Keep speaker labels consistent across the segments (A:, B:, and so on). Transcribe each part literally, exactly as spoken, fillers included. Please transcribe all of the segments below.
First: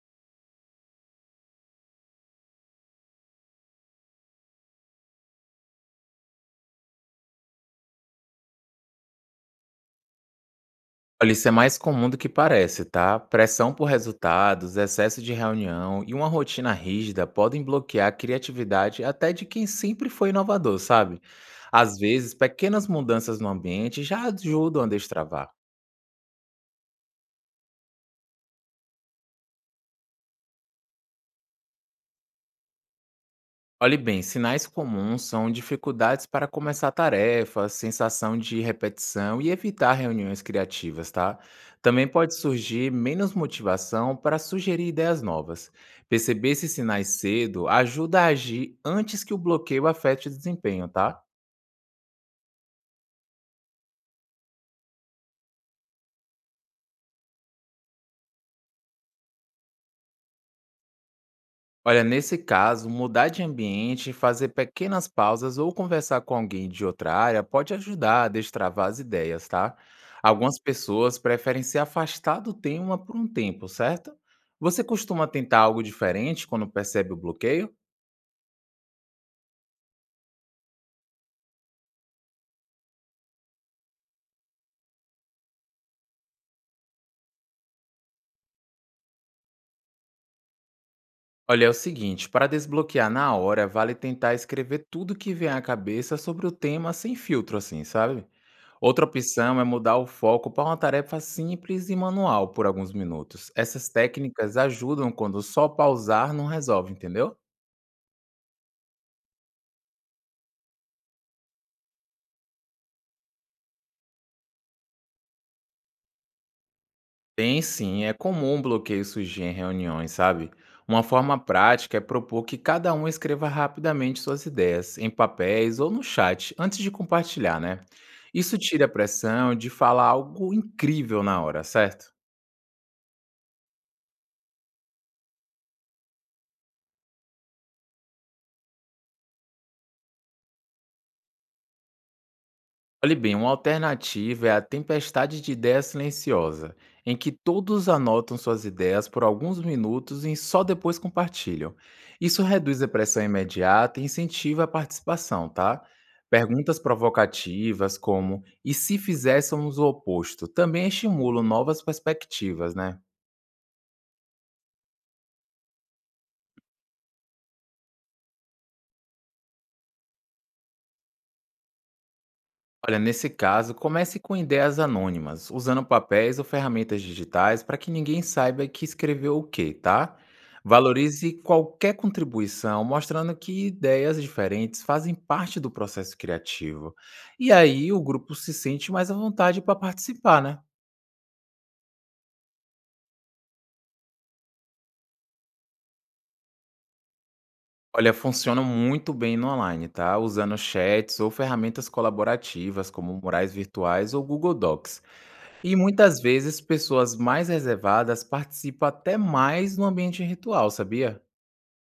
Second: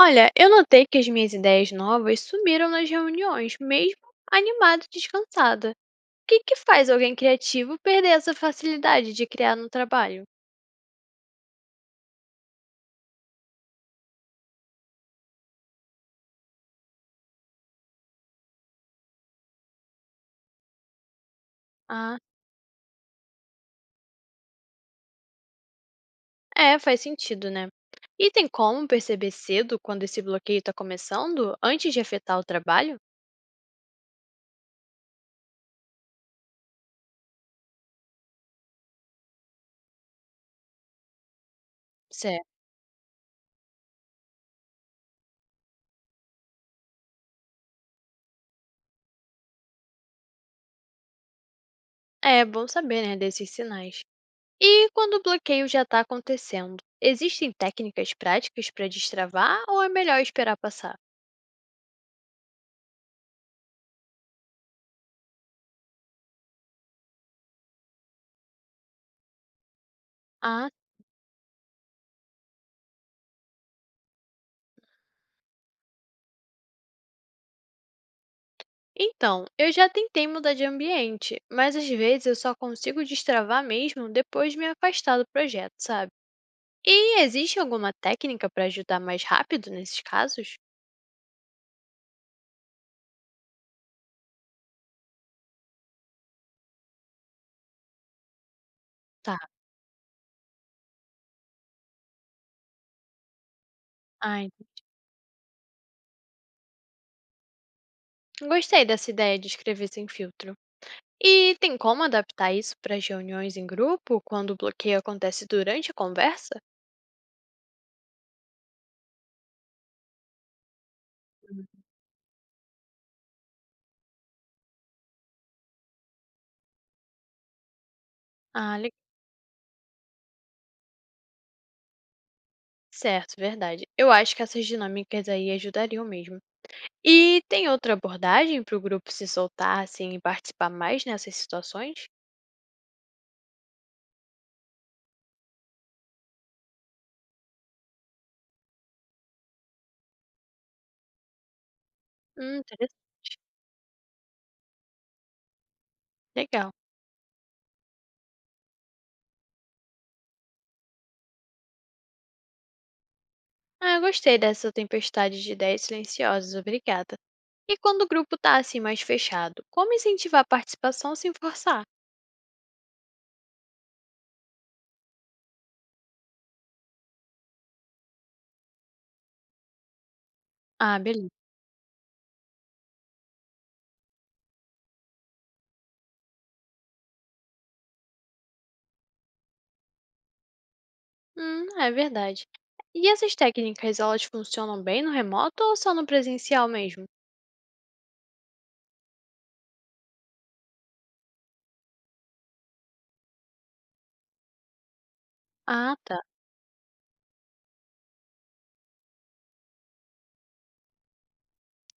A: Olha, eu notei que as minhas ideias novas sumiram nas reuniões, mesmo animada e descansada. O que que faz alguém criativo perder essa facilidade de criar no trabalho?
B: Olha, isso é mais comum do que parece, tá? Pressão por resultados, excesso de reunião e uma rotina rígida podem bloquear a criatividade até de quem sempre foi inovador, sabe? Às
A: Ah,
B: vezes, pequenas mudanças no ambiente já ajudam a destravar.
A: é, Faz sentido, né? E tem como perceber cedo quando esse bloqueio está começando, antes de afetar o trabalho?
B: Olhe bem, sinais comuns são dificuldades para começar tarefas, sensação de repetição e evitar reuniões criativas, tá? Também pode
A: Certo.
B: surgir menos motivação para sugerir ideias novas. Perceber esses sinais cedo ajuda a agir antes que o bloqueio afete o desempenho, tá?
A: É bom saber, né, desses sinais. E quando o bloqueio já está acontecendo, existem técnicas práticas para destravar ou é melhor esperar passar?
B: Olha, nesse caso, mudar de ambiente, fazer pequenas pausas ou conversar com alguém de outra área pode ajudar a destravar as ideias, tá? Algumas
A: Ah,
B: pessoas preferem se afastar do tema por um tempo, certo? Você costuma tentar algo diferente quando percebe o bloqueio?
A: Então, eu já tentei mudar de ambiente, mas às vezes eu só consigo destravar mesmo depois de me afastar do projeto, sabe? E existe alguma técnica para ajudar mais rápido nesses casos?
B: Olha, é o seguinte, para desbloquear na hora, vale tentar escrever tudo que vem à cabeça sobre o tema sem filtro, assim, sabe? Outra
A: Tá,
B: opção é mudar o foco para uma tarefa simples e manual por alguns minutos. Essas
A: ai,
B: técnicas ajudam quando só pausar não resolve, entendeu?
A: Gostei dessa ideia de escrever sem filtro. E tem como adaptar isso para as reuniões em grupo, quando o bloqueio acontece durante a conversa?
B: Tem sim, é comum um bloqueio surgir em reuniões, sabe? Uma forma
A: Hum.
B: prática é propor que cada um escreva rapidamente suas ideias, em papéis ou no chat, antes de compartilhar, né? Isso
A: Ah,
B: tira a
A: le-
B: pressão de falar algo incrível na hora, certo?
A: Certo, verdade. Eu acho que essas dinâmicas aí ajudariam mesmo. E tem outra abordagem para o grupo se soltar, assim, e participar mais nessas situações?
B: Olhe bem, uma alternativa é a tempestade de ideias silenciosa, em que todos anotam suas ideias por alguns minutos e só depois compartilham. Isso
A: Hum,
B: reduz a
A: interessante,
B: pressão imediata e incentiva a participação, tá?
A: legal.
B: Perguntas provocativas como e se fizéssemos o oposto também estimulam novas perspectivas, né?
A: Ah, eu gostei dessa tempestade de ideias silenciosas, obrigada. E quando o grupo tá assim mais fechado, como incentivar a participação sem forçar?
B: Olha, nesse caso, comece com ideias anônimas, usando papéis ou ferramentas digitais para que ninguém saiba que escreveu o quê, tá?
A: Ah, beleza.
B: Valorize qualquer contribuição, mostrando que ideias diferentes fazem parte do processo criativo. E aí o grupo se sente mais à vontade para participar, né?
A: Hum, é verdade. E essas técnicas, elas funcionam bem no remoto ou só no presencial mesmo?
B: Olha, funciona muito bem no online, tá? Usando chats ou ferramentas colaborativas, como murais virtuais ou Google Docs. E
A: Ah, tá.
B: muitas vezes pessoas mais reservadas participam até mais no ambiente ritual, sabia?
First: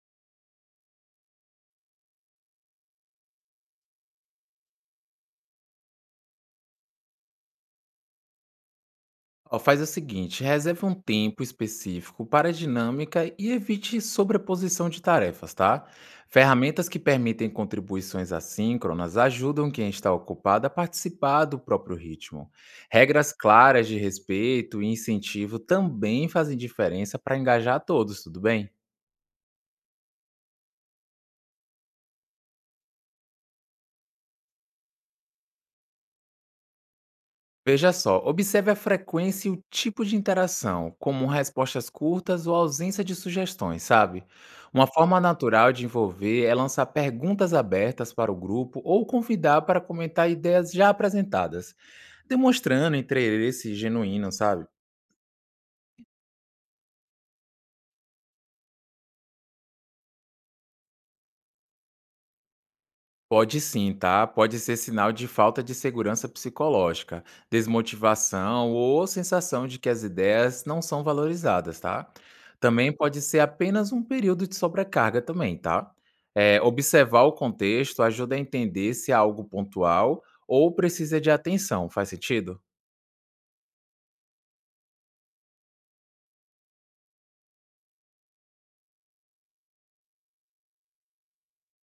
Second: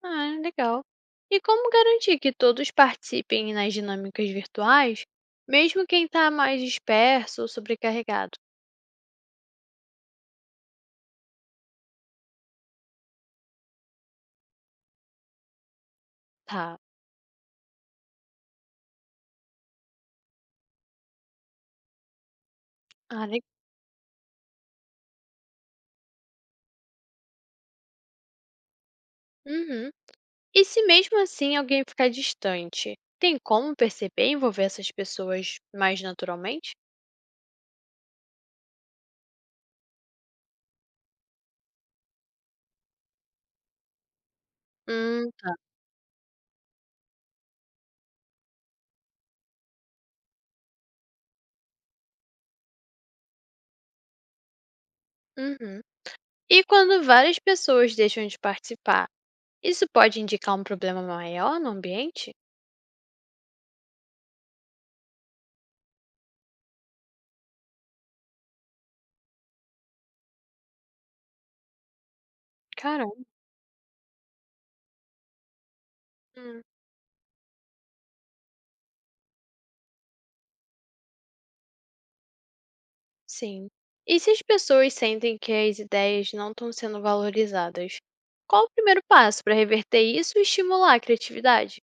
A: Ah, legal. E como garantir que todos participem nas dinâmicas virtuais, mesmo quem está mais disperso ou sobrecarregado?
B: Ó, faz o seguinte, reserve um tempo específico para a dinâmica e evite sobreposição de tarefas, tá?
A: Tá.
B: Ferramentas que permitem contribuições assíncronas ajudam quem está ocupado a participar do próprio ritmo.
A: Ah,
B: Regras
A: legal.
B: claras de respeito e incentivo também fazem diferença para engajar todos, tudo bem?
A: Uhum. E se mesmo assim alguém ficar distante, tem como perceber e envolver essas pessoas mais naturalmente?
B: Veja só, observe a frequência e o tipo de interação, como respostas curtas ou ausência de sugestões, sabe? Uma forma
A: Hum,
B: natural de envolver é lançar perguntas abertas para o grupo ou convidar para comentar ideias já apresentadas, demonstrando interesse genuíno, sabe?
A: uhum. E quando várias pessoas deixam de participar, isso pode indicar um problema maior no ambiente?
B: Pode sim, tá? Pode ser sinal de falta de segurança psicológica, desmotivação ou sensação de que as ideias não são valorizadas, tá? Também pode
A: Caramba.
B: ser apenas um período de sobrecarga também, tá? É, observar o contexto ajuda a entender se é algo pontual ou precisa de atenção, faz sentido?
A: Sim. E se as pessoas sentem que as ideias não estão sendo valorizadas? Qual o primeiro passo para reverter isso e estimular a criatividade?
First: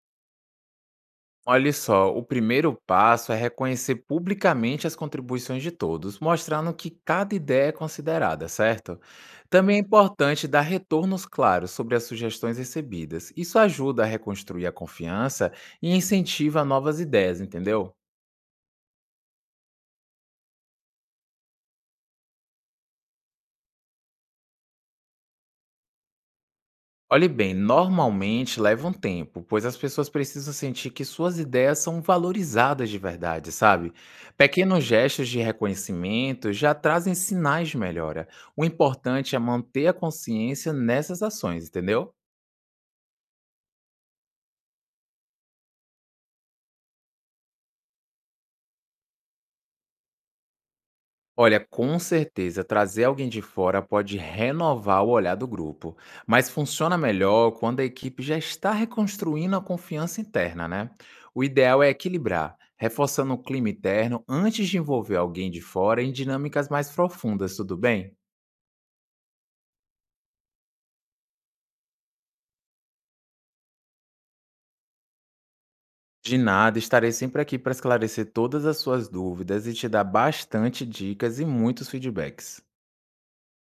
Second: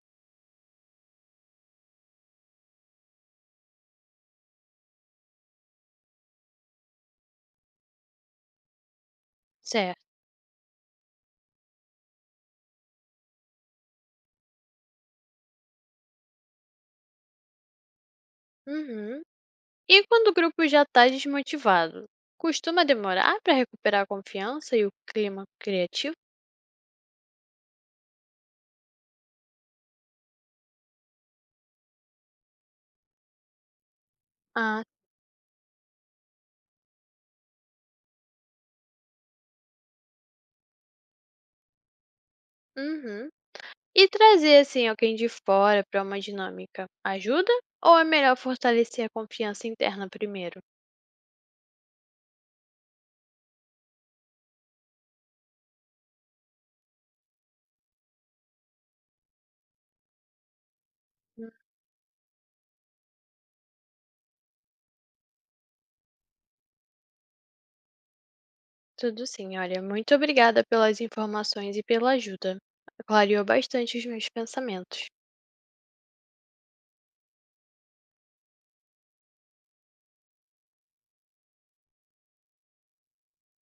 B: Olha só, o primeiro passo é reconhecer publicamente as contribuições de todos, mostrando que cada ideia é considerada, certo? Também é
A: Certo.
B: importante dar retornos claros sobre as sugestões recebidas. Isso ajuda a reconstruir a confiança e incentiva novas ideias, entendeu?
A: Uhum. E quando o grupo já está desmotivado? Costuma demorar para recuperar a confiança e o clima criativo?
B: Olhe bem, normalmente leva um tempo, pois as pessoas precisam sentir que suas ideias são valorizadas de verdade, sabe? Pequenos
A: Ah,
B: gestos de reconhecimento já trazem sinais de melhora. O importante é manter a consciência nessas ações, entendeu?
A: uhum. E trazer assim alguém de fora para uma dinâmica ajuda? Ou é melhor fortalecer a confiança interna primeiro?
B: Olha, com certeza, trazer alguém de fora pode renovar o olhar do grupo, mas funciona melhor quando a equipe já está reconstruindo a confiança interna, né? O ideal é equilibrar, reforçando o clima interno antes de envolver alguém de fora em dinâmicas mais profundas, tudo bem?
A: Tudo sim, olha, muito obrigada pelas informações e pela ajuda. Clareou bastante os meus pensamentos.
B: De nada, estarei sempre aqui para esclarecer todas as suas dúvidas e te dar bastante dicas e muitos feedbacks.